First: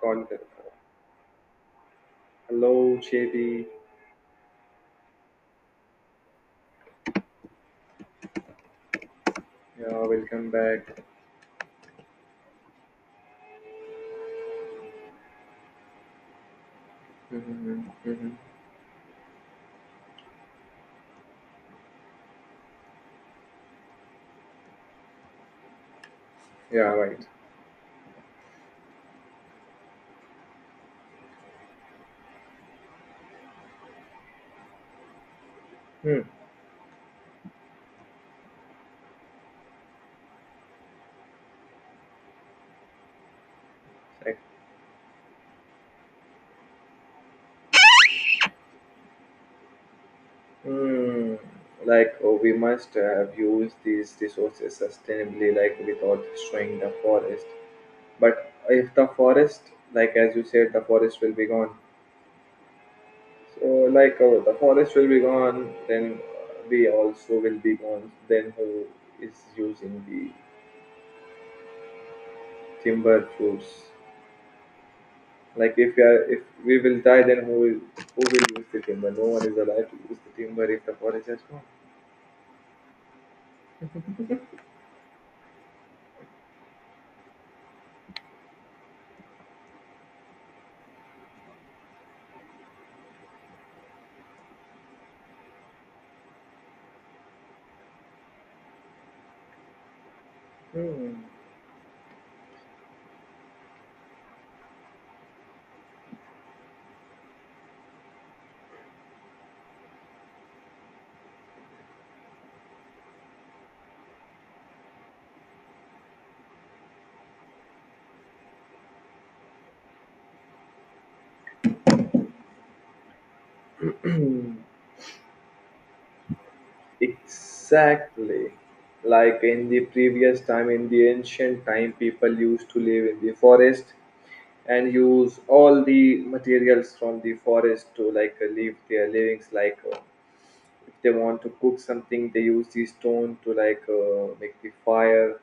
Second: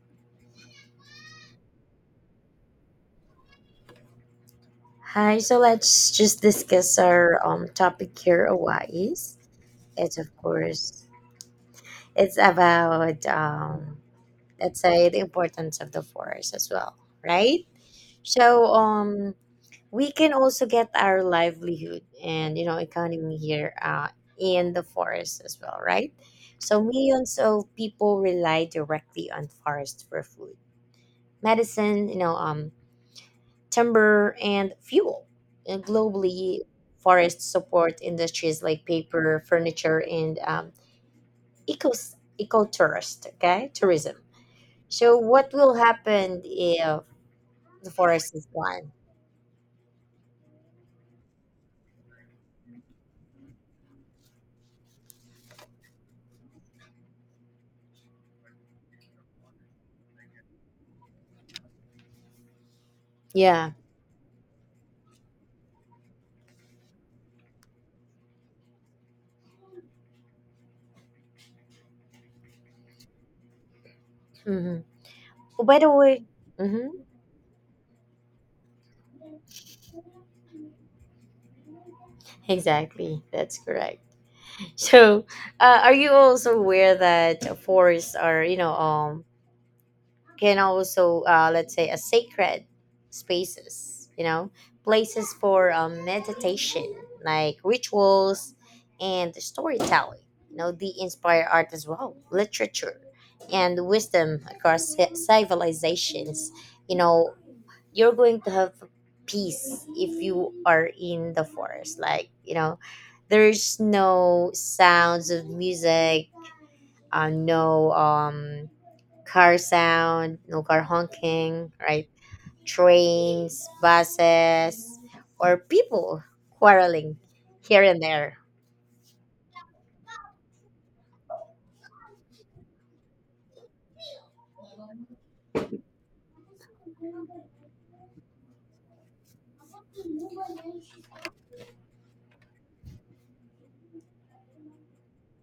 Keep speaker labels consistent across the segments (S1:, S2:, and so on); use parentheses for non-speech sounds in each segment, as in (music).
S1: Call it. Hello, JD.
S2: Hi, so let's just discuss our topic here a is.
S1: Yeah,
S2: It's of
S1: welcome back.
S2: course it's about let's say the importance of the forest as well, right?
S1: hmm hmm
S2: So we can also get our livelihood and economy here in the forest as well, right? So
S1: Yeah, right.
S2: millions of people rely directly on forest for food, medicine, timber and fuel. And
S1: Hmm.
S2: globally, forests support industries like paper, furniture, and eco ecotourist, okay, tourism.
S1: Like,
S2: So what will happen if the forest is gone?
S1: hmm, like, oh, we must have used these resources sustainably, like without destroying the forest. But if the forest, like as you said, the forest will be gone. So,
S2: Yeah.
S1: like, oh, the forest will be gone, then we also will be gone. Then who is using the timber fruits?
S2: Hmm. Oh,
S1: Like
S2: by the
S1: if we are,
S2: way.
S1: if we
S2: Hmm.
S1: will die, then who will use the timber? No one is allowed to use the timber if the forest has gone.
S2: Exactly, that's correct. So, are you also aware that forests are, can also let's say a sacred spaces places for meditation, like rituals and storytelling. You know, they
S1: Hmm.
S2: inspire art as well, literature and wisdom across civilizations. You know, you're going to have peace if you are in the forest, like, you know, there's no sounds of music, no car sound, no car honking, right? Trains, buses, or people quarreling here and there.
S1: Exactly. Like in the previous time, in the ancient time, people used to live in the forest and use all the materials from the forest to like live their livings. Like if they want to cook something, they use the stone to like make the fire.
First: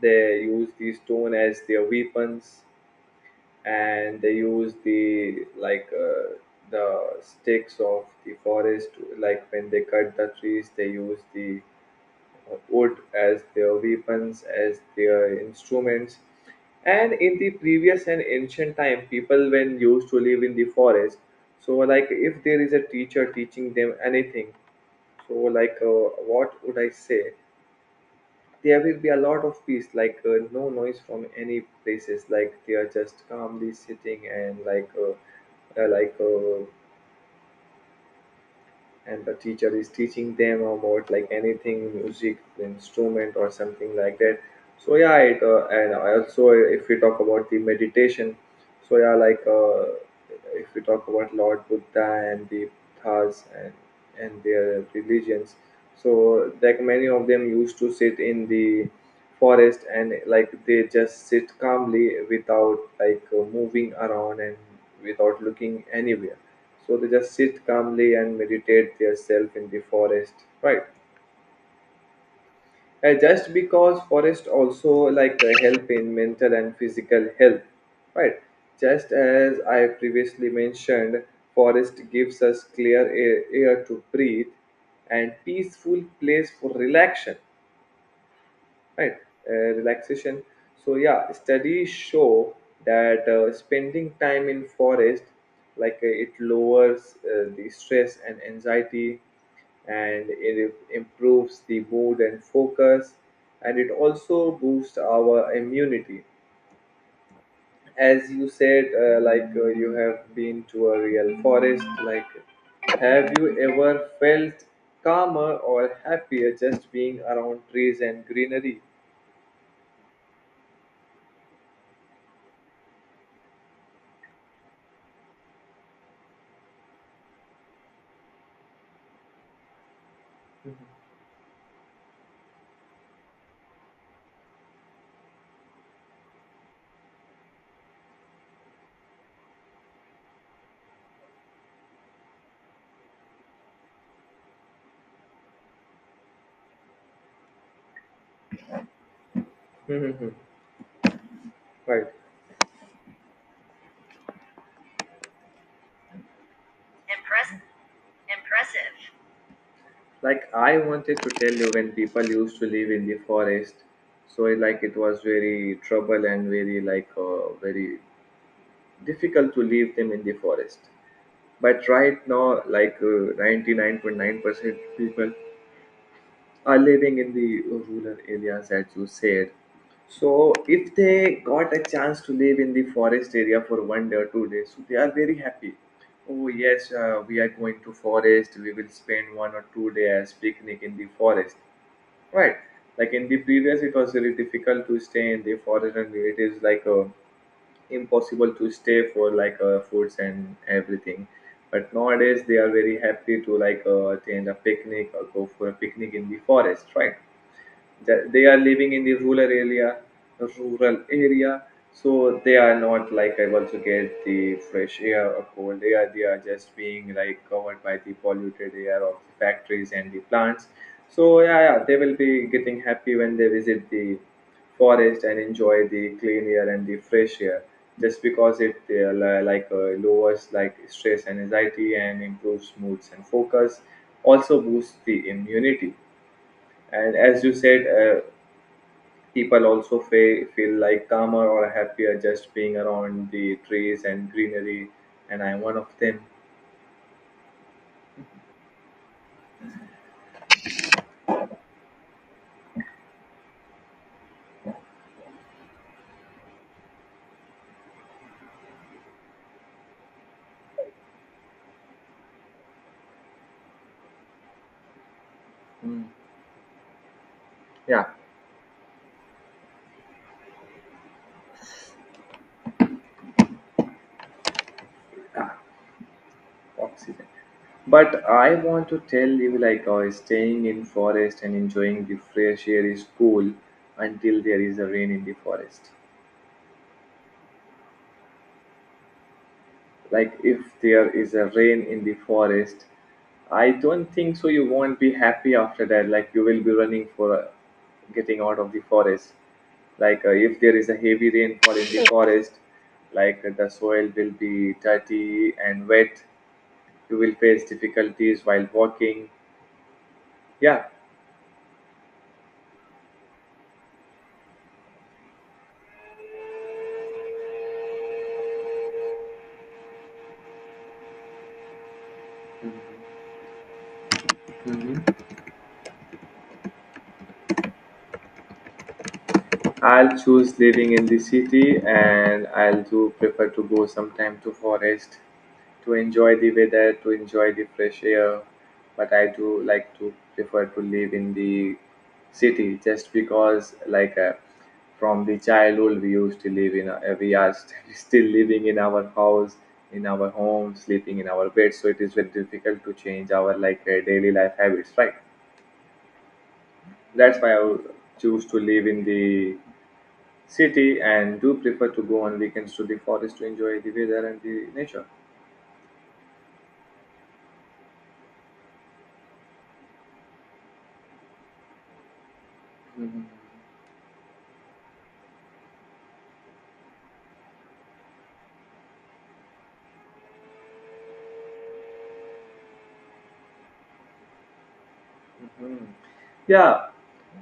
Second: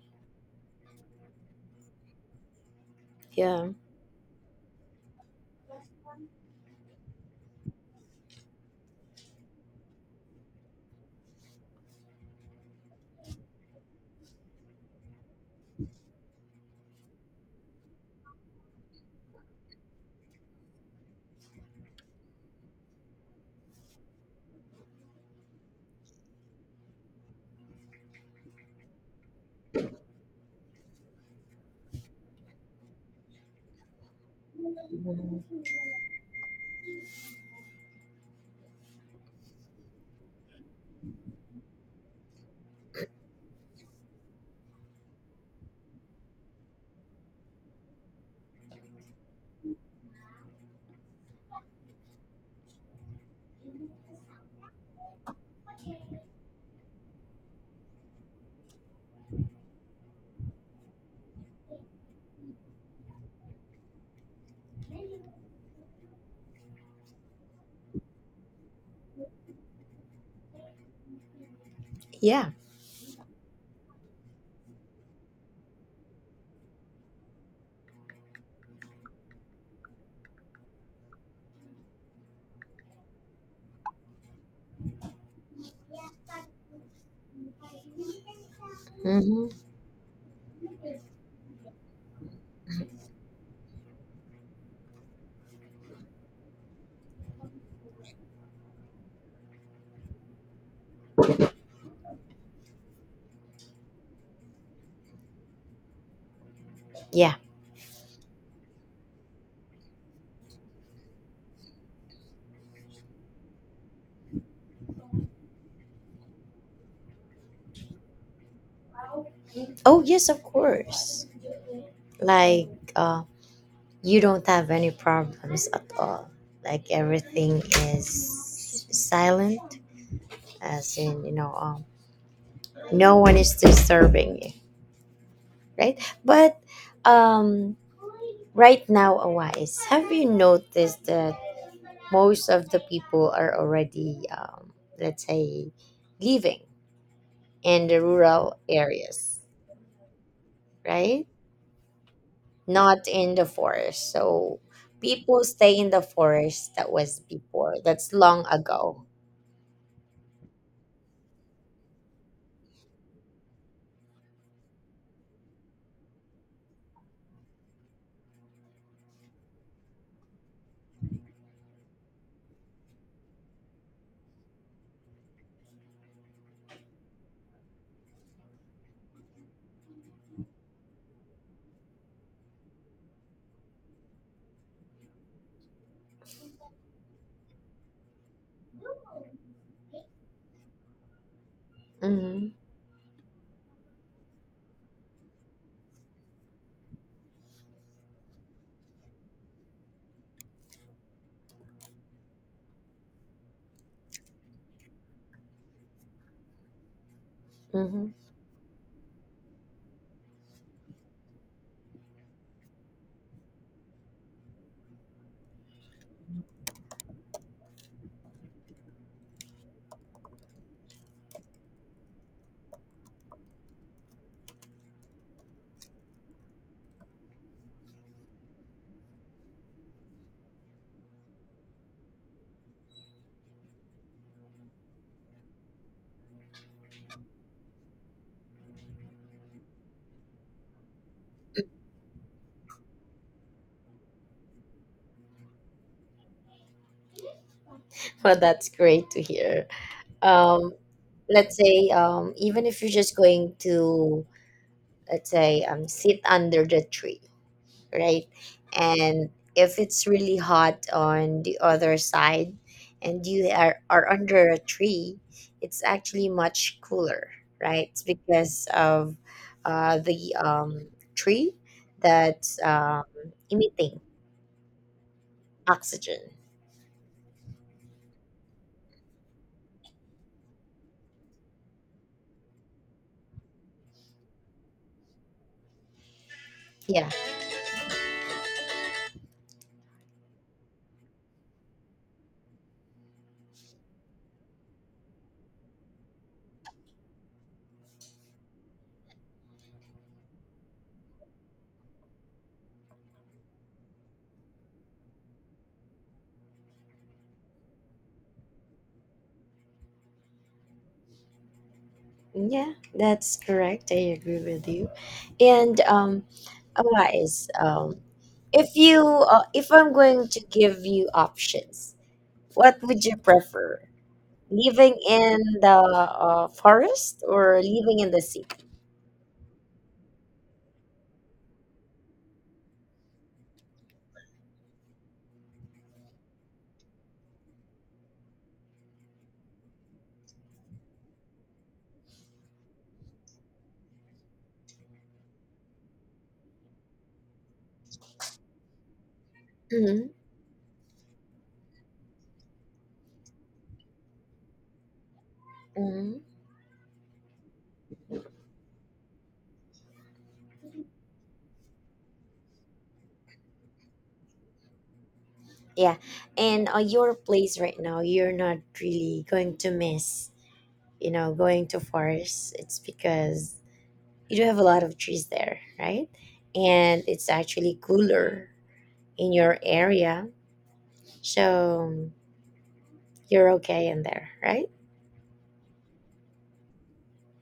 S1: They use the stone as their weapons.
S2: Yeah.
S1: And they use the like the sticks of the forest, like when they cut the trees, they use the wood as their weapons, as their instruments. And in the previous and ancient time, people when used to live in the forest, so like if there is a teacher teaching them anything, so what would I say, there will be a lot of peace, like no noise from any places, like they are just calmly sitting and
S2: Mhm.
S1: and the teacher is teaching them about like anything, music instrument or something like that. So yeah, it and also if we talk about the meditation, so yeah, if we talk about Lord Buddha and the Buddhas and their religions, so like many of them used to sit in the forest and like they just sit calmly without moving around and without looking anywhere, so they just sit calmly and meditate themselves in the forest, right?
S2: Yeah.
S1: Just because forest also like help in mental and physical health, right? Just as I previously mentioned, forest gives us clear air, air to breathe and peaceful place for relaxation, right,
S2: Hmm.
S1: relaxation. So yeah, studies show that spending time in forest, like it lowers the stress and anxiety, and it improves the mood and focus, and it also boosts our immunity.
S2: Yeah.
S1: As you said, you have been to a real forest, like have you ever felt calmer or happier just being around trees and greenery?
S2: Oh, yes, of course. Like, uh, you don't have any problems at all. Like, everything is silent, as in, you know, no one is disturbing you, right? But, um, right now, Awais, have you noticed that most of the people are already, let's say, living in the rural areas,
S1: (laughs)
S2: right?
S1: Right.
S2: Not in the forest. So people stay in the forest. That was before. That's long ago.
S1: Like I wanted to tell you, when people used to live in the forest, so it, like it was very trouble and very very difficult to leave them in the forest. But right now, like ninety nine point % people are living in the rural areas, as you said. So if they got a chance to live in the forest area for one day or two days, so they are very happy. Oh yes, we are going to forest, we will spend one or two days picnic in the forest,
S2: Mm-hmm.
S1: right? Like in the previous, it was really difficult to stay in the forest, and it is like a impossible to stay for foods and everything. But nowadays they are very happy to attend a picnic or go for a picnic in the forest, right?
S2: Mm-hmm.
S1: That they are living in the rural area, rural area, so they are not like able to get the fresh air or cold air. They are just being like covered by the polluted air of the factories and the plants. So yeah they will be getting happy when they visit the forest and enjoy the clean air and the fresh air, just because it lowers like stress and anxiety and improves moods and focus, also boosts the immunity. And as you said, people also feel like calmer or happier just being around the trees and greenery, and I'm one of them.
S2: Well, that's great to hear. Um, let's say, even if you're just going to, let's say, sit under the tree, right? And if it's really hot on the other side and you are under a tree, it's
S1: Mm,
S2: actually much cooler, right? It's
S1: yeah,
S2: because of the tree that's emitting
S1: ah,
S2: oxygen.
S1: oxygen. But I want to tell you, like, staying in forest and enjoying the fresh air is cool until there is a rain in the forest.
S2: Yeah,
S1: Like if there is a rain in the forest, I don't think so you won't be happy after that. Like you will be running for getting out of the forest. Like if there is a heavy rainfall in the forest, like the soil will be dirty and wet. You will face difficulties while walking. Yeah.
S2: yeah, that's correct. I agree with you. And otherwise, if I'm going to give you options, what would you prefer? Living
S1: Mhm.
S2: in the forest or living in the city?
S1: I'll choose living in the city, and I'll do prefer to go sometime to forest to enjoy the weather, to enjoy the fresh air. But I do like to prefer to live in the city just because from the childhood we used to live in a, we are (laughs) still living in our house, in
S2: Hmm.
S1: our home, sleeping in our bed. So it is very difficult to change our daily life habits, right?
S2: Hmm.
S1: That's why I would choose to live in the city and do prefer to go on weekends to the forest to enjoy the weather and the nature.
S2: Yeah. And your place right now, you're not really going to miss, you know, going to forest. It's
S1: Mhm.
S2: because you do have a lot of trees there, right? And it's actually cooler in your area. So you're okay in there, right?
S1: Yeah,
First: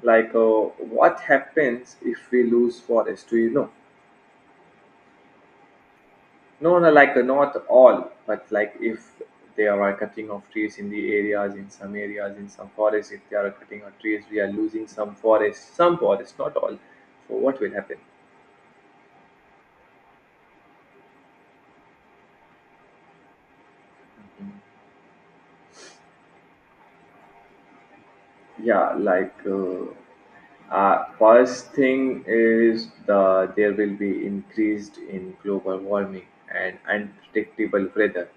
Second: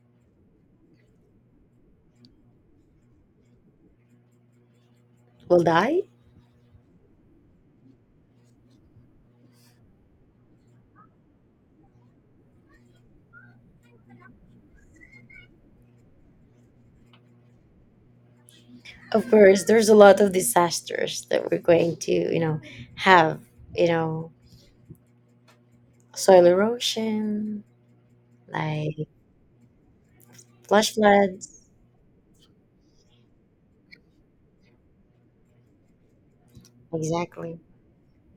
S1: like uh, what happens if we lose forest? Do you know?
S2: Will die?
S1: No, no, not all, but like if they are cutting off trees in the areas, in some forests, if they are cutting off trees, we are losing some forest, not all. So what will happen?
S2: Of course, there's a lot of disasters that we're going to, have, you know, soil erosion,
S1: Yeah,
S2: like flash floods.
S1: first thing is the there will be increased in global warming and
S2: Exactly.
S1: unpredictable weather.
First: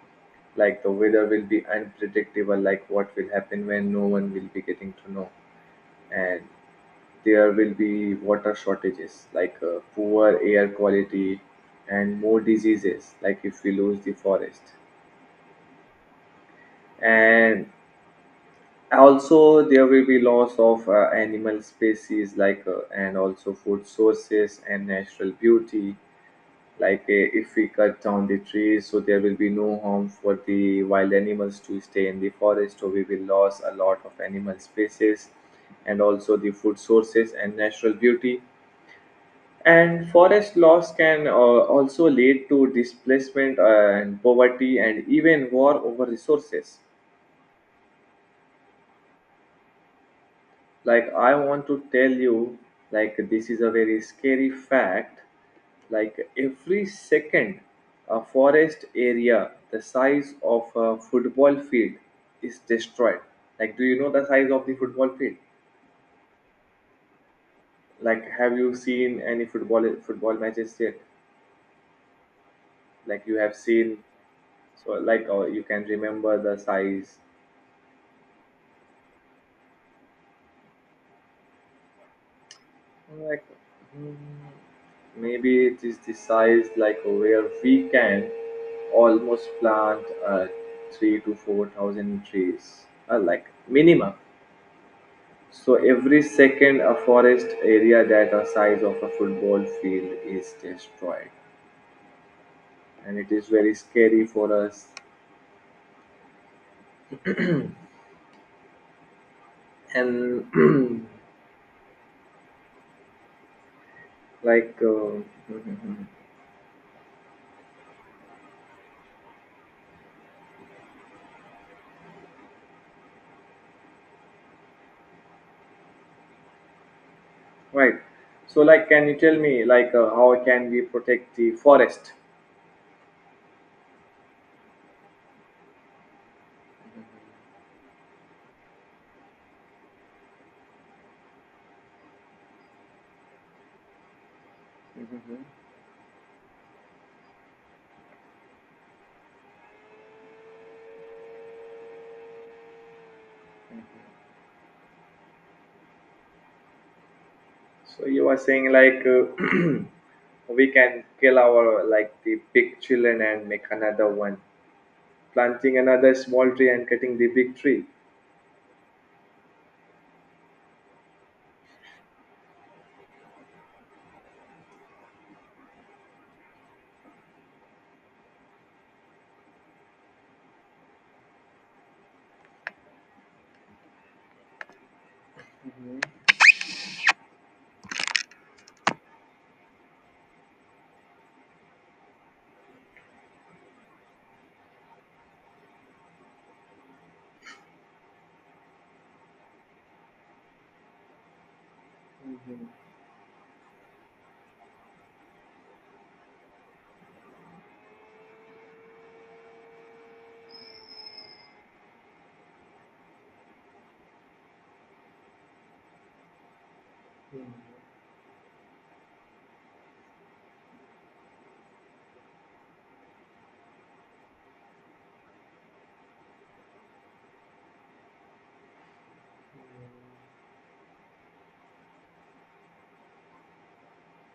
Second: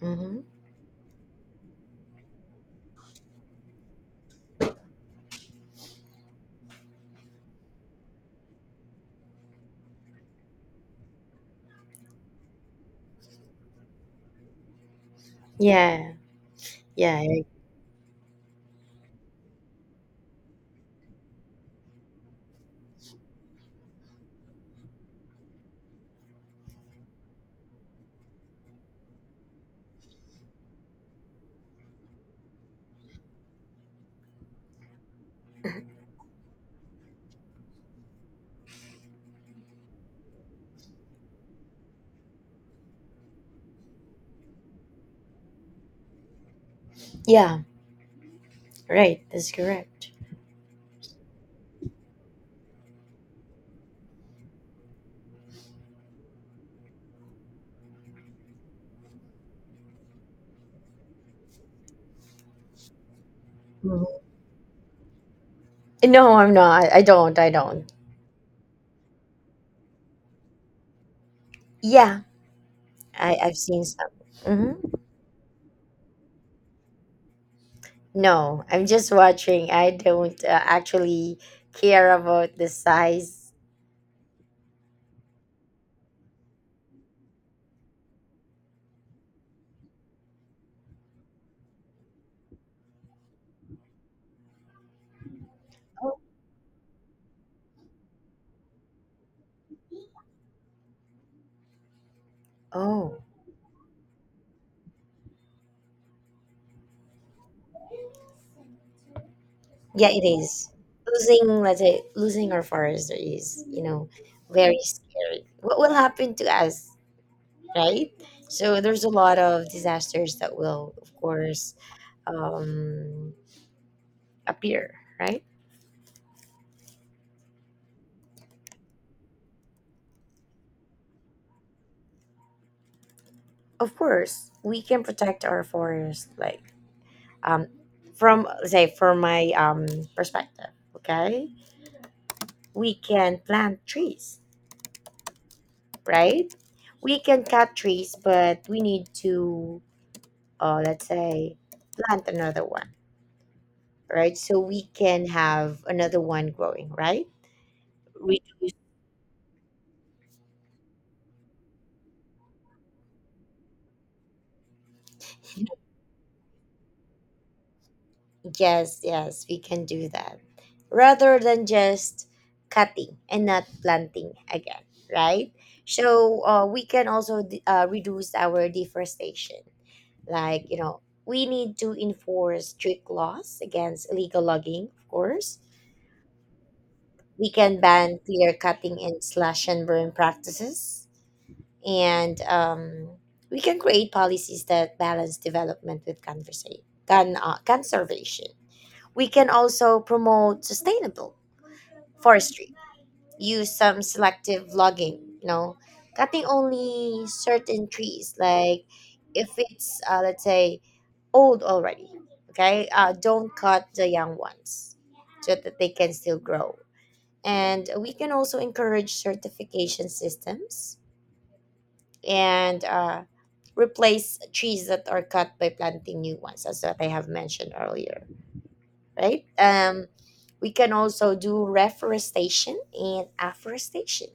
S2: Hmm.
S1: Like the weather will be unpredictable, like what will happen when no one will be getting to know, and there will be water shortages, like poor air quality, and more diseases, like if we lose the forest,
S2: Yeah, yeah,
S1: and also, there will be loss of animal species, like and also food sources and natural beauty. Like if we cut down the trees, so there will be no harm for the wild animals to stay in the forest. So we will lose a lot of animal species,
S2: (laughs)
S1: and also the food sources and natural beauty. And forest loss can also lead to displacement and poverty and even war over resources.
S2: yeah. Right, that's correct.
S1: Like I want to tell you, like this is a very scary fact. Like every second, a forest area the size of a football field is destroyed. Like, do you know the
S2: Hmm.
S1: size of the football field?
S2: No, I'm not. I don't. I don't.
S1: Like have you seen any football matches yet?
S2: Yeah,
S1: Like you
S2: I
S1: have
S2: I've seen
S1: seen.
S2: some. Hmm.
S1: So you can remember the size.
S2: No, I'm just watching. I don't actually care about the
S1: Like,
S2: size.
S1: mm, maybe it is the size like where we can almost plant 3 to 4,000 trees, like minimum. So
S2: Oh,
S1: every second, a forest area that a size of a football field is destroyed, and
S2: oh,
S1: it is very scary for us.
S2: yeah, it
S1: And
S2: is
S1: (clears throat)
S2: losing. Let's say losing our forest is,
S1: like,
S2: very scary. What will happen to us? Right? So there's a lot of disasters that will, of course, um, appear, right?
S1: (laughs) right. So, like, can you tell me, like, how can we protect the forest?
S2: Of course, we can protect our forest, like, um, from say from my perspective. Okay, we can plant trees,
S1: (laughs)
S2: right? We can cut trees, but we need to, let's say, plant another one, right? So we can have another one growing, right?
S1: So you are saying
S2: Reduce.
S1: like, (clears throat) we can kill our like the big children and make another one, planting another small tree and cutting the big tree.
S2: Yes, yes, we can do that. Rather than just cutting and not planting again, right? So we can also reduce our deforestation. Like, we need to enforce strict laws against illegal logging, of course. We can ban clear cutting and slash and burn practices. And we can create policies that balance development with conservation. We can also promote sustainable forestry, use some selective logging, cutting only certain trees, like if it's, let's say, old already, okay? Don't cut the young ones so that they can still grow. And we can also encourage certification systems and replace trees that are cut by planting new ones, as what I have mentioned earlier, right? We can also do reforestation and afforestation.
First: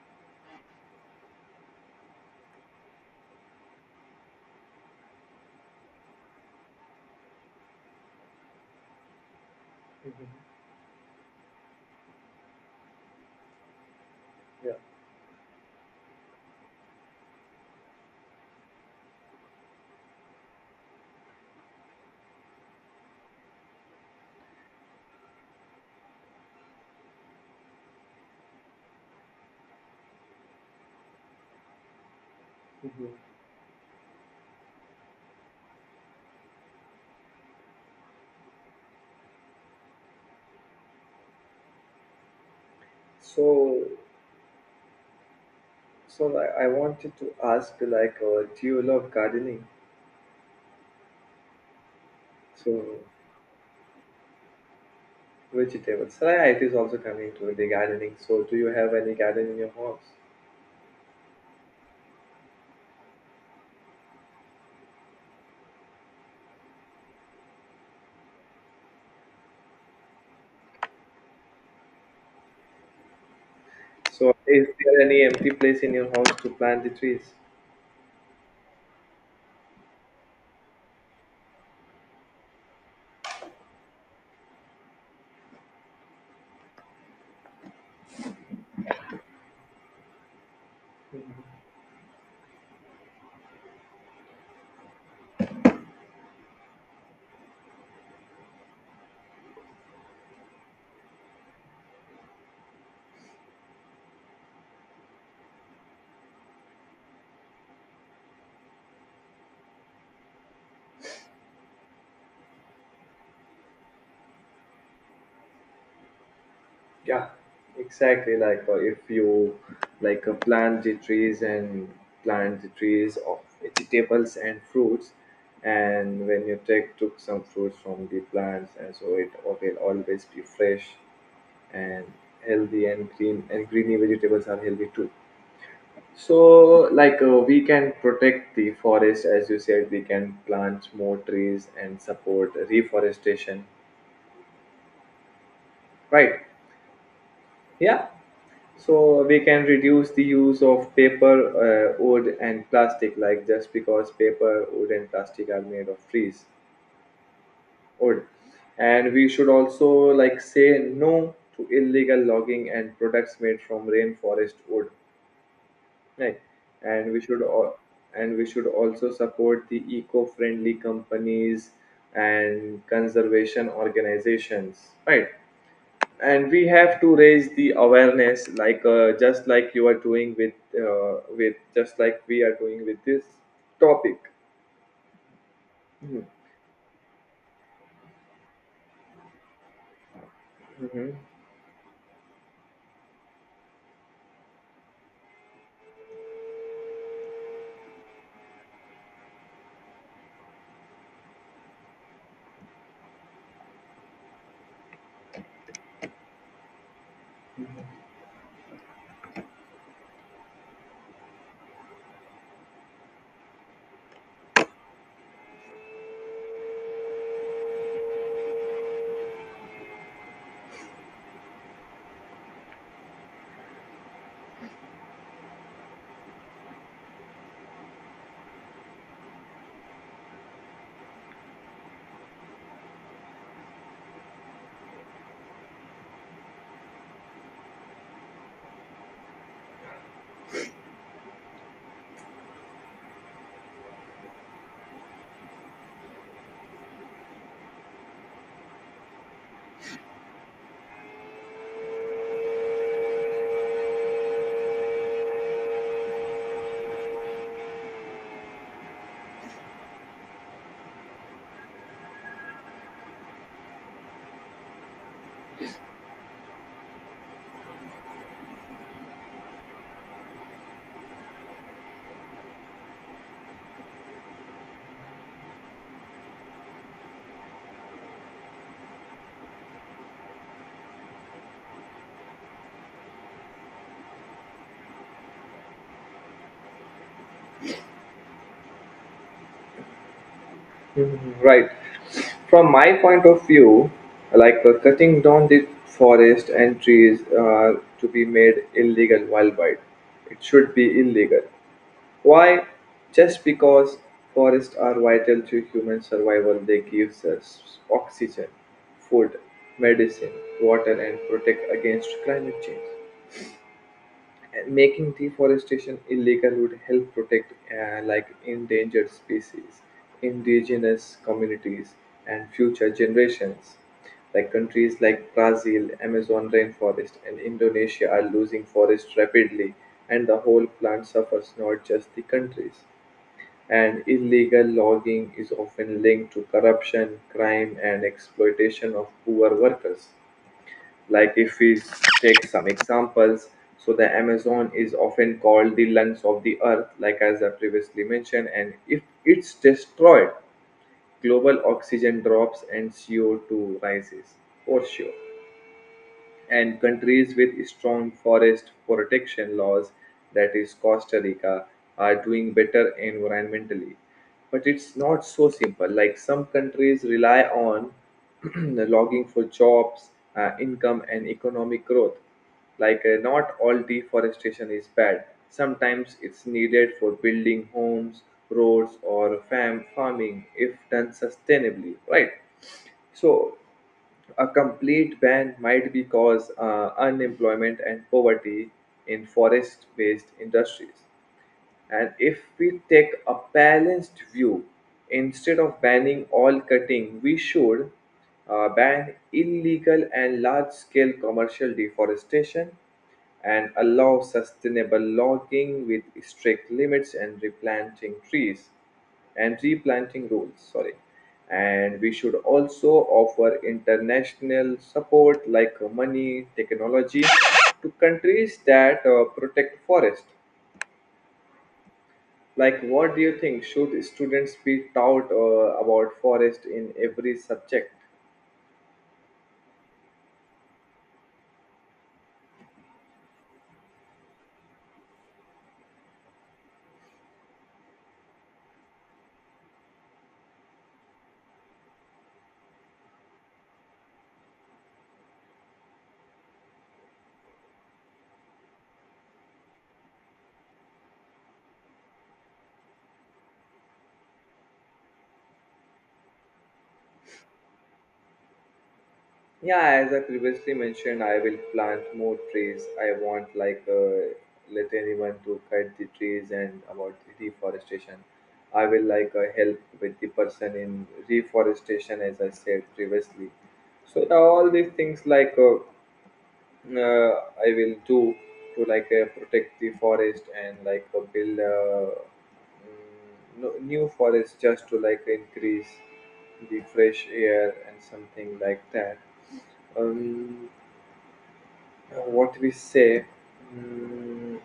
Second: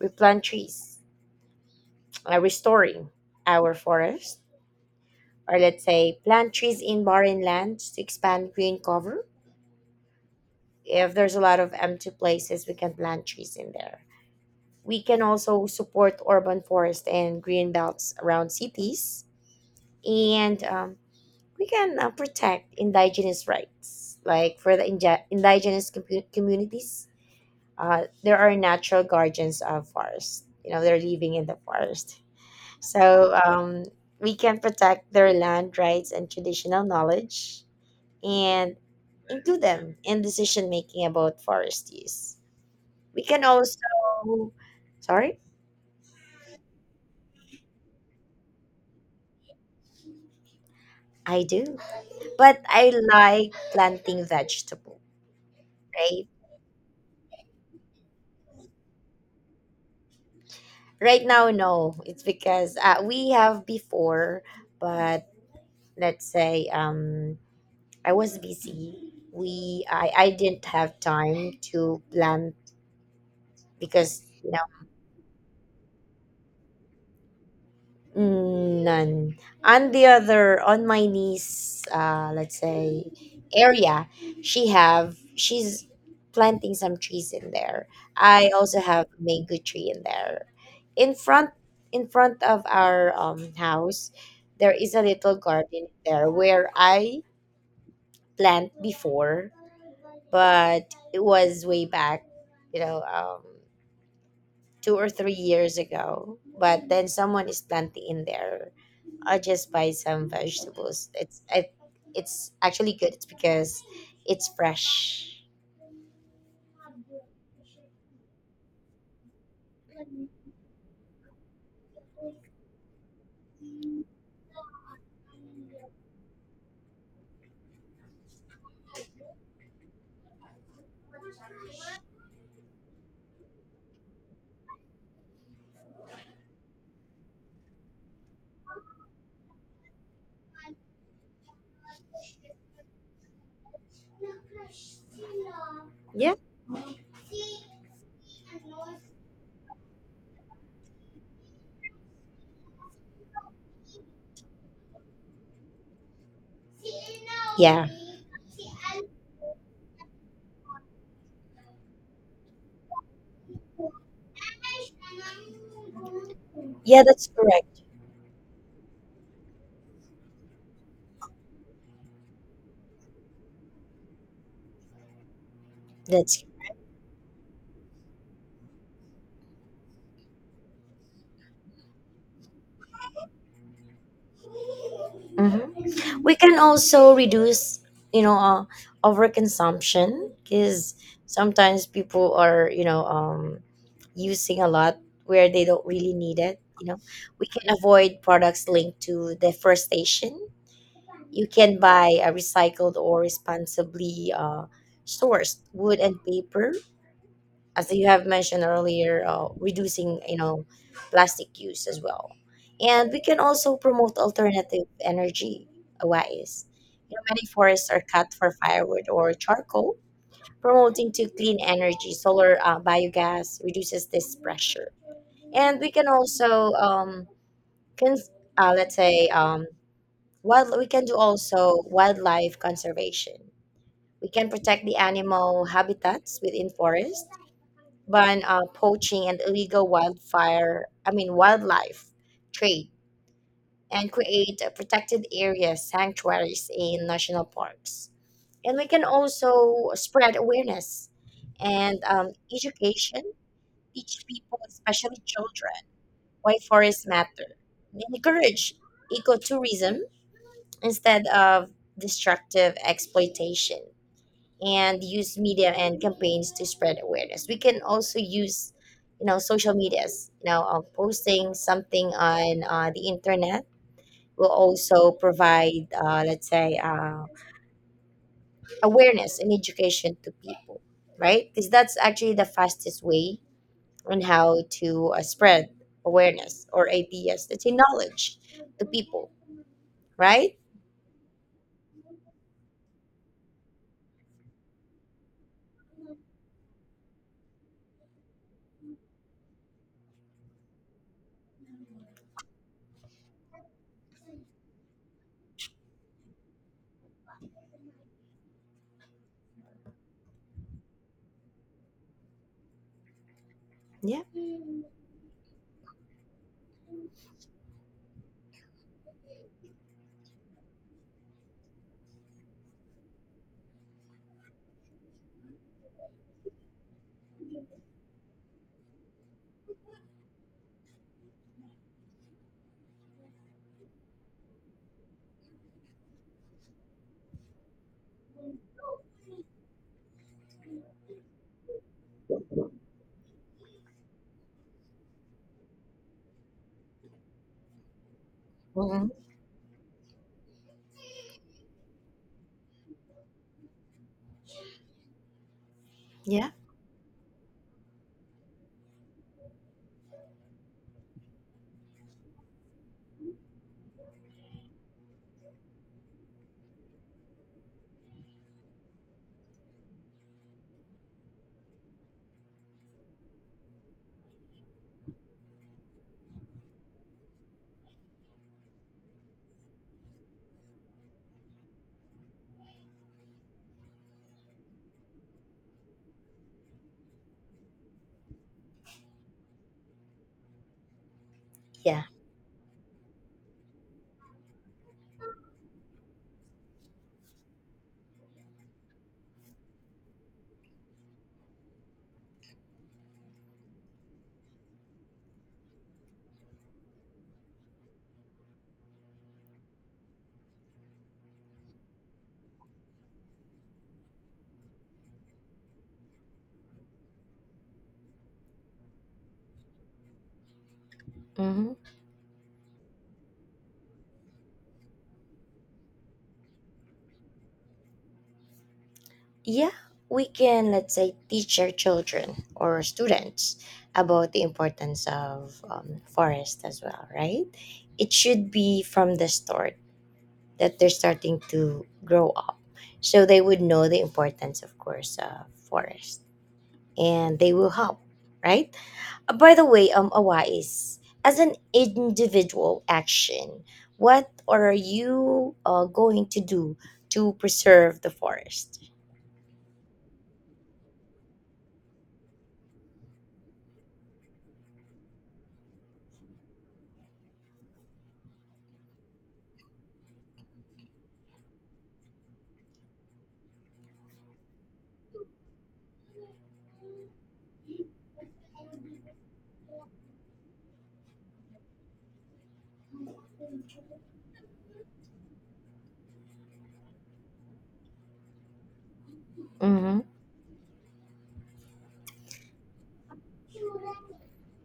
S2: We plant trees, restoring our forest, or let's say plant trees in barren lands to expand green cover.
S1: Mhm.
S2: If there's a lot of empty places, we can plant trees in there.
S1: Yeah.
S2: We can also support urban forest and green belts around cities, and we can protect indigenous rights, like for the indigenous communities. There are natural guardians of forest. You know, they're living in the forest.
S1: Mhm.
S2: So we can protect their land rights and traditional knowledge and include them in decision making about forest use. We can also,
S1: So
S2: sorry,
S1: like, I wanted to ask, like, do you love gardening?
S2: I do, but I
S1: So
S2: like planting vegetable,
S1: vegetables.
S2: right?
S1: So yeah, it is also coming to the gardening. So do you have any garden in your house?
S2: Right now, no, it's because we have before, but let's say I was busy. I didn't have time to plan because
S1: So is there any empty place in your house to plant the trees?
S2: none. On my niece, let's say area, she's planting some trees in there. I also have mango tree in there. In front in front of our house, there is a little garden there where I plant before, but it was way back, you know, um, 2 or 3 years ago. But then someone is planting in there. I just buy some vegetables. It's actually good. It's because it's fresh.
S1: Yeah, exactly. Like if you like plant the trees and plant the trees of vegetables and fruits, and when you take took some fruits from the plants, and so it will always be fresh and healthy and green. And greeny vegetables are healthy too. So like, we can protect the forest, as you said, we can plant more trees and support reforestation,
S2: Yeah.
S1: right? Yeah. So we can reduce the use of paper, wood, and plastic, like just because paper, wood, and plastic are made of trees,
S2: Yeah,
S1: wood. And we should also like say no to illegal logging and products made from rainforest wood, right?
S2: yeah,
S1: And we
S2: that's
S1: should al-
S2: correct.
S1: and we should also support the eco-friendly companies and conservation organizations, right?
S2: That's
S1: And we have to raise the awareness, like just like you are doing with just like we are doing with this topic.
S2: Mhm.
S1: Mhm.
S2: We can also reduce, you know uh, overconsumption, because
S1: Mhm.
S2: sometimes people are, using a lot where they don't really need it. We can avoid products linked to deforestation. You can buy a recycled or responsibly sourced wood and paper, as you have mentioned earlier, reducing plastic use as well, and we can also promote alternative energy ways. Many forests are cut for firewood or charcoal, promoting to clean energy. Solar biogas reduces this pressure, and we can also can let's say we can do also wildlife conservation. We can protect the animal habitats within forests, ban poaching and illegal wildfire, I mean wildlife trade, and create a protected areas, sanctuaries in national parks. And we can also spread awareness and education, teach people, especially children, why forests matter, and encourage ecotourism instead of destructive exploitation, and use media and campaigns to spread awareness. We can also use, social medias. Posting something on the internet will also provide, let's say, awareness and education to people, right? Because that's actually the fastest way on how to spread awareness or ideas, let's say, knowledge to people, right?
S1: Mhm. Right, from my point of view, like, cutting down the forest and trees to be made illegal worldwide, it should be illegal. Why? Just because forests are vital to human survival. They give us oxygen, food, medicine, water, and protect against climate change.
S2: Yeah.
S1: And making deforestation illegal would help protect like endangered species, indigenous communities, and future generations. Like countries like Brazil, Amazon rainforest, and Indonesia are losing forests rapidly, and the whole plant suffers, not just the countries. And illegal logging is often linked to corruption, crime, and exploitation of poor workers. Like, if we take some examples, so the Amazon is often called the lungs of the earth, like as I previously mentioned, and if
S2: Hmm.
S1: it's destroyed, global oxygen drops and CO2 rises for sure.
S2: Yeah.
S1: And countries with strong forest protection laws, that is Costa Rica, are doing better environmentally. But it's not so simple. Like some countries rely on (clears throat) logging for jobs, income, and economic growth. Like, not all deforestation is bad. Sometimes it's needed for building homes, roads, or farming if done sustainably, right? So, a complete ban might be cause unemployment and poverty in forest based industries.
S2: Yeah.
S1: And if we take a balanced view, instead of banning all cutting, we should ban illegal and large scale commercial deforestation and allow sustainable logging with strict limits and replanting trees and replanting rules sorry and we should also offer international support like money technology to countries that protect forest
S2: Hmm.
S1: like, what do you think? Should students be taught about forest in every subject?
S2: Yeah, we can, let's say, teach our children or students about the importance of forest as well, right? It should be from the start that they're starting to grow up. So they would know the importance, of course, of forest and they will help, right? By the way, Awais, as an individual action, what are you going to do to preserve the forest?
S1: Yeah, as I previously mentioned, I will plant more trees. I want like, let anyone to cut the trees and about the deforestation. I will like help with the person in reforestation, as I said previously. So all these things like. Uh, I will do to like, protect the forest and like, build no, new forest just to like increase the fresh air and something like that.
S2: Mm-hmm.
S1: Um, what we say, mm,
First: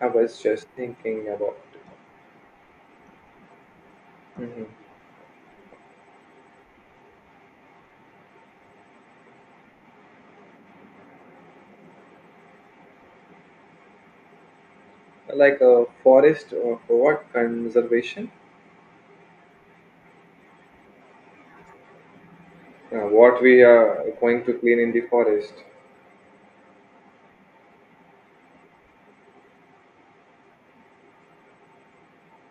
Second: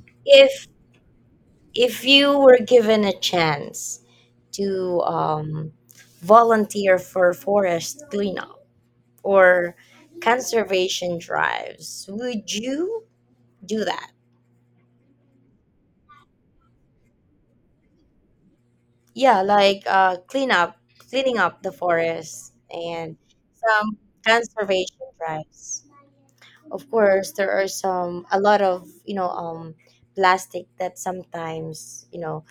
S1: I was just
S2: If
S1: thinking about
S2: if you were given a chance
S1: mhm.
S2: to volunteer for forest cleanup or conservation drives, would you do that?
S1: Like a forest or for what conservation?
S2: Yeah, like, cleaning up the forest and
S1: What we
S2: some
S1: are going to clean in the
S2: conservation
S1: forest?
S2: drives. Of course, there are some a lot of, plastic that sometimes,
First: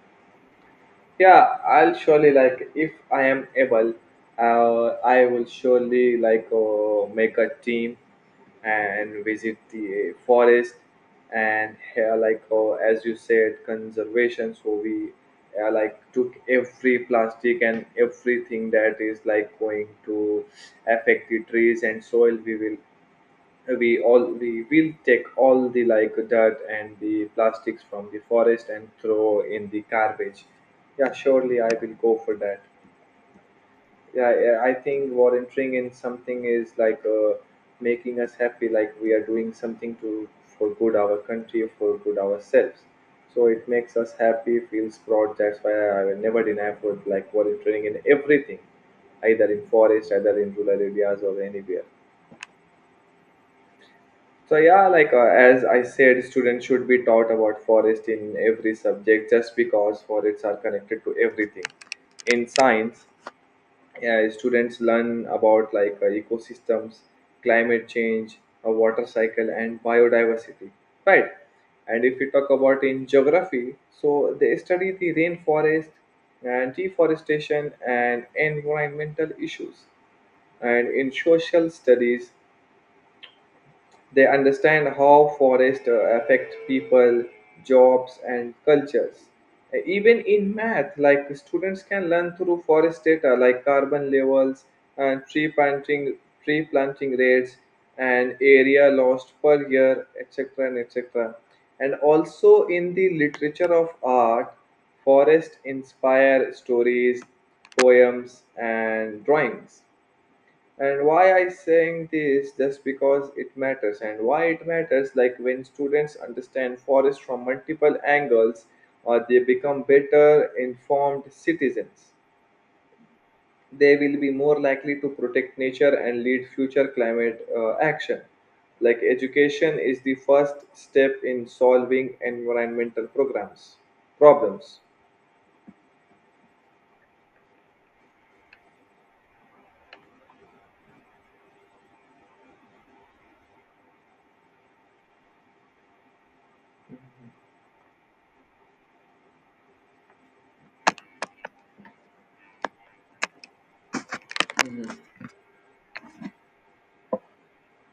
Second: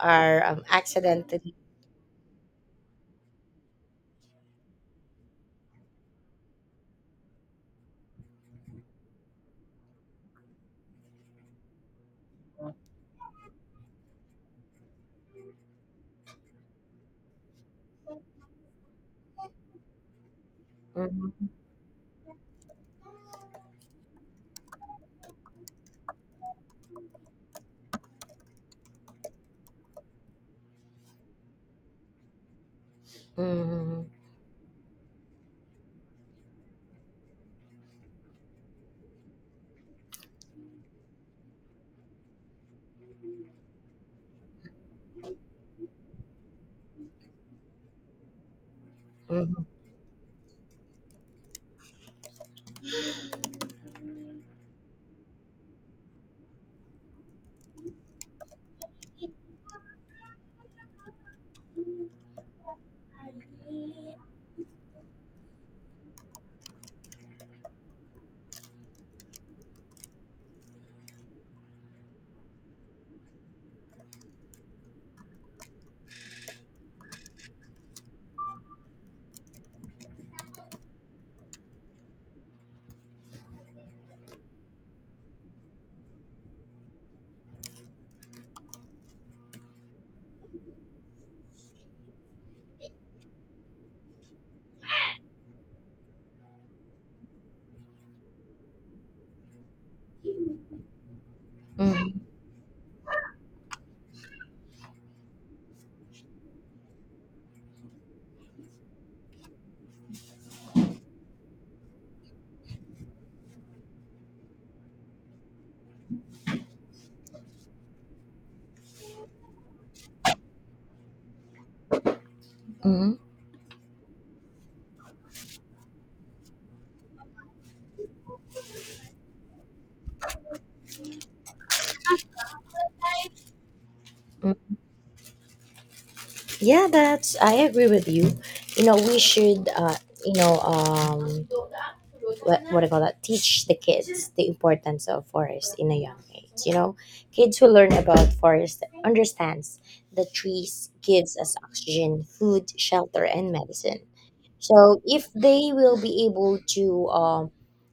S2: are, accidentally.
S1: Yeah, I'll surely like if I am able, I will surely like make a team and visit the forest and as you said conservation. So we like took every plastic and everything that is like going to affect the
S2: Mhm.
S1: trees and soil. We will we will take all the like dirt and the plastics from the forest and throw in the garbage. Yeah, surely I will go for that.
S2: Mhm.
S1: Yeah, I think volunteering in something is like, making us happy like we are doing something to for good our country for good ourselves, so it makes us happy feels proud. That's why I will never deny for like volunteering in everything, either in
S2: Mhm.
S1: forest either in rural areas or anywhere. So yeah, like, as I said, students should be taught about forest in every subject just because forests are connected to everything. In science, yeah, students learn about like, ecosystems, climate change, a water cycle, and biodiversity. Right. And if we talk about in geography, so they study the rainforest and deforestation and environmental issues, and in social studies they understand how forests affect people, jobs, and cultures. Even in math, like students can learn through forest data like carbon levels and tree planting rates and area lost per year, etc. and etc. And
S2: Mhm.
S1: also in the literature of art, forests inspire stories, poems, and drawings. And why I saying this just because it matters, and why it matters like when students understand forest from multiple angles or they become better informed citizens,
S2: Mhm.
S1: they will be more likely to protect nature and lead future climate action. Like education is the first step in solving environmental programs problems.
S2: Yeah, that's I agree with you. We should you know um what do you call that? Teach the kids the importance of forest in a young age. Kids who learn about forest understands the trees gives us oxygen, food, shelter, and medicine. So if they will be able to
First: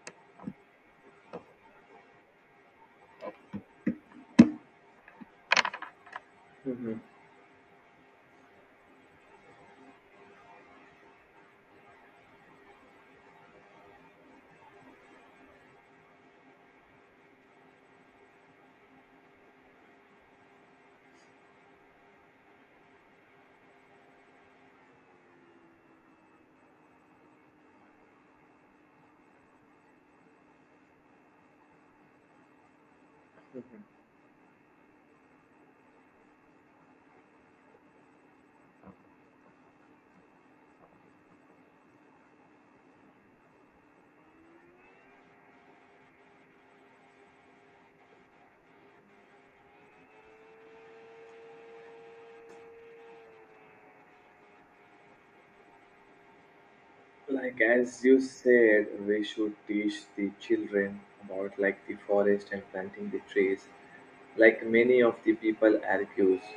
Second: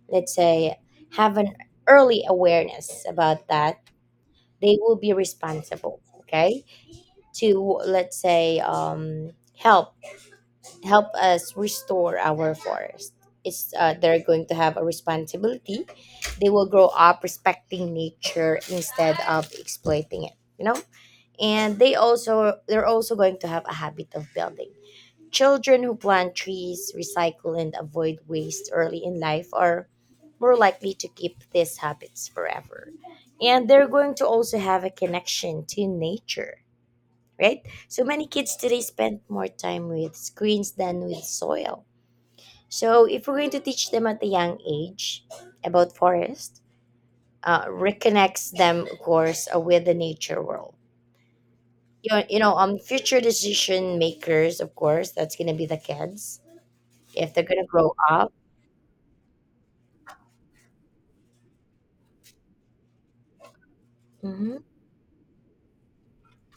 S2: let's say have an early awareness about that, they will be responsible. Okay,
S1: Mhm.
S2: to let's say help help us restore our forest. It's they're going to have a responsibility. They will grow up respecting nature instead of exploiting it. You know, and they're also going to have a habit of building. Children who plant trees, recycle, and avoid waste early in life are more likely to keep these habits forever. And they're going to also have a connection to nature, right? So many kids today spend more time with screens than with soil. So if we're going to teach them at a young age about forest, reconnects them, of course, with the nature world. Future decision makers, of course, that's gonna be the kids if they're
S1: Like
S2: gonna
S1: as
S2: grow
S1: you
S2: up.
S1: said we should teach the children about like the forest and planting the trees,
S2: Mm-hmm,
S1: like many of the people argues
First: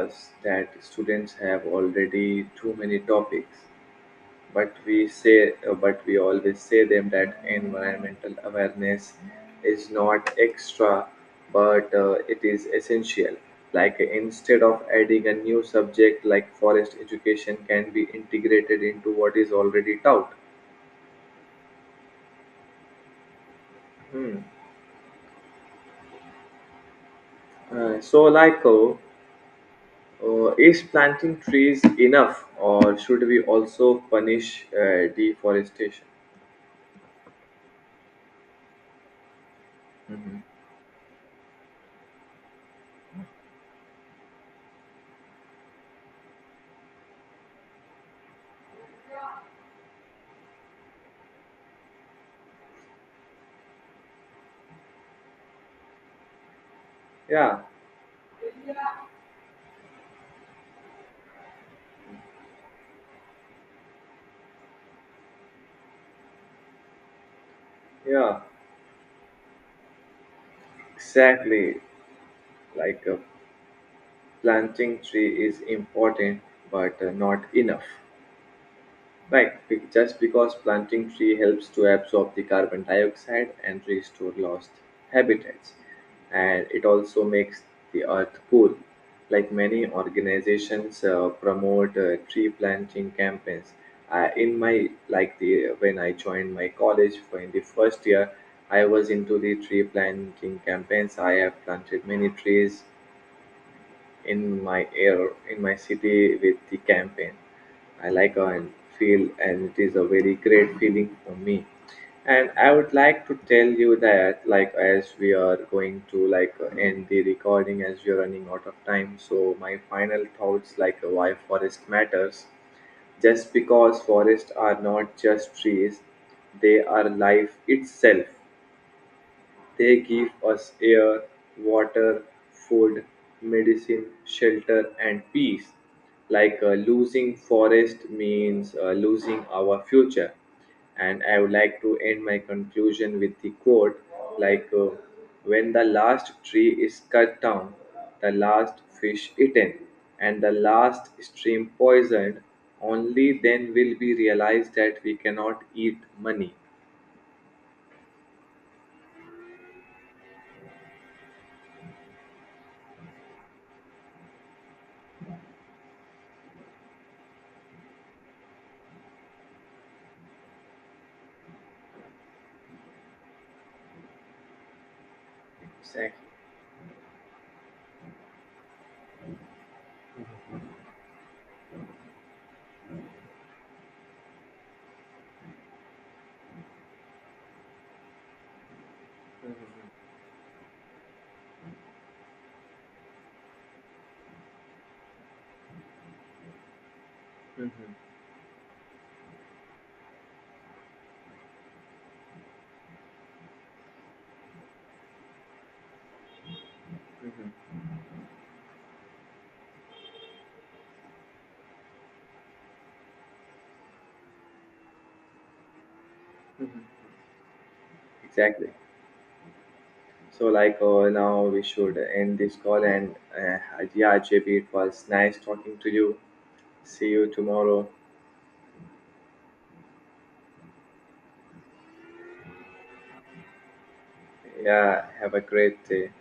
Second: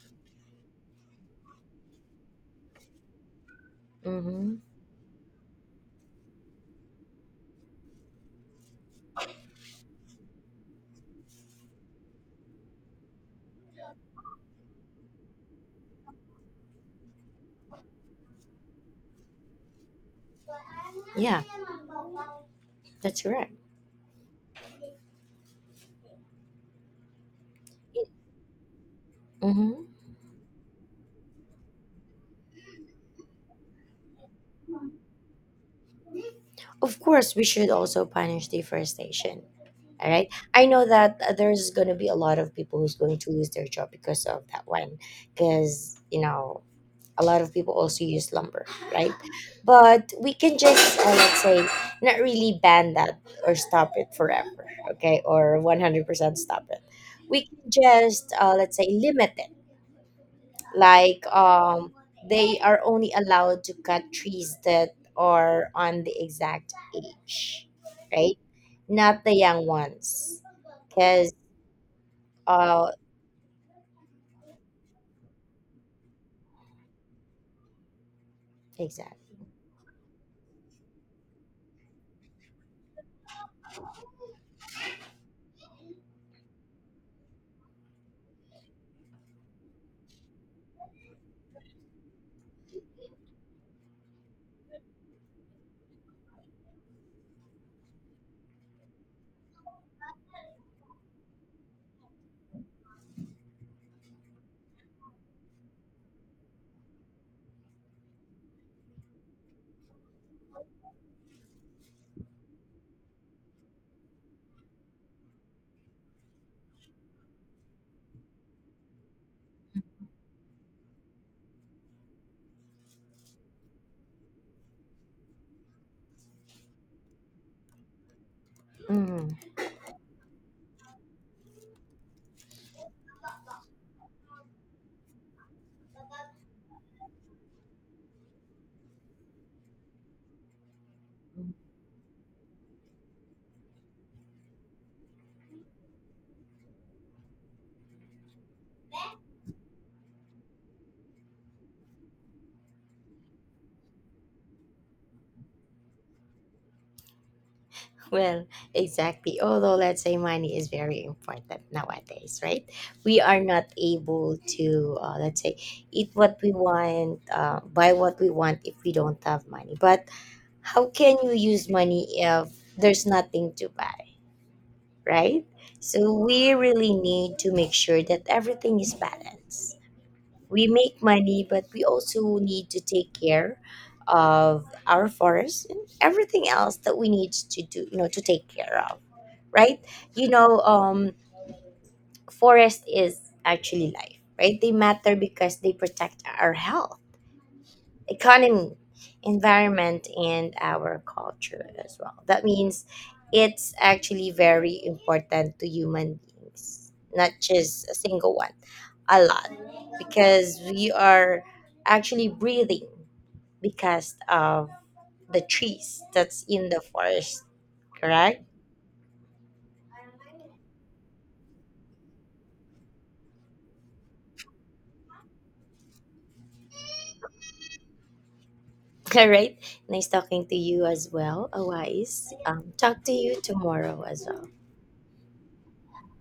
S1: us that students have already too many topics,
S2: mm-hmm.
S1: but we say but we always say them that environmental awareness is not extra but it is essential. Like instead of adding a new subject like forest education can be integrated into what is already taught.
S2: Yeah, that's correct.
S1: Hmm. Uh, so like uh,
S2: Mm-hmm.
S1: uh, is planting trees enough or should we also punish deforestation?
S2: Of course, we should also punish deforestation. All right.
S1: Mhm.
S2: I know that there's going to be a lot of people who's going to lose their job because of that one. Because, a lot of people also use lumber, right? (sighs) But we can just, let's say, not really ban that or stop it forever, okay? Or 100% stop it. We
S1: yeah
S2: can just, let's say, limit it, like they are only allowed to cut trees that are on the exact age, right,
S1: yeah
S2: not the young ones, because
S1: exactly
S2: uh
S1: like uh, planting tree is important but not enough,
S2: exactly.
S1: right? Just because planting tree helps to absorb the carbon dioxide and restore lost habitats, and it also makes the earth cool. Like many organizations promote tree planting campaigns. In my like the When I joined my college for in the first year I was into the tree planting campaigns, I have planted many trees in my air in my city with the campaign. I like and feel and it is a very great feeling for me. And I would like to tell you that like as we are going to like end the recording as we are running out of time. So my final thoughts like why forest matters just because forests are not just trees, they are life itself.
S2: Mhm.
S1: They give us air, water, food, medicine, shelter, and peace. Losing forest means losing our future. And I would like to end my conclusion with the quote like, uh, when the last tree is cut down, the last fish eaten, and the last stream poisoned, only then will we realize that we cannot eat money.
S2: Well, exactly. Although let's say money is very important nowadays, right? We are not able to, let's say, eat what we want, buy what we want if we don't have money. But how can you use money if there's nothing to buy, right? So
S1: Exactly.
S2: we really need to make sure that everything is balanced. We make money, but we also need to take care of our forests and everything else that we need to do, to take care of, right? You know, um, forest is actually life, right? They matter because they protect our health,
S1: Mhm.
S2: economy, environment, and our culture as well. That means it's actually very important to human beings, not just a single one, a lot, because we are actually breathing because of the trees that's in the forest, correct?
S1: Exactly. So, now we should end this call. And yeah, JP, it was nice talking to you. See you tomorrow.
S2: (laughs) All right. Nice talking to you as well, Awais. Talk to you tomorrow as well.
S1: Yeah, have a great day.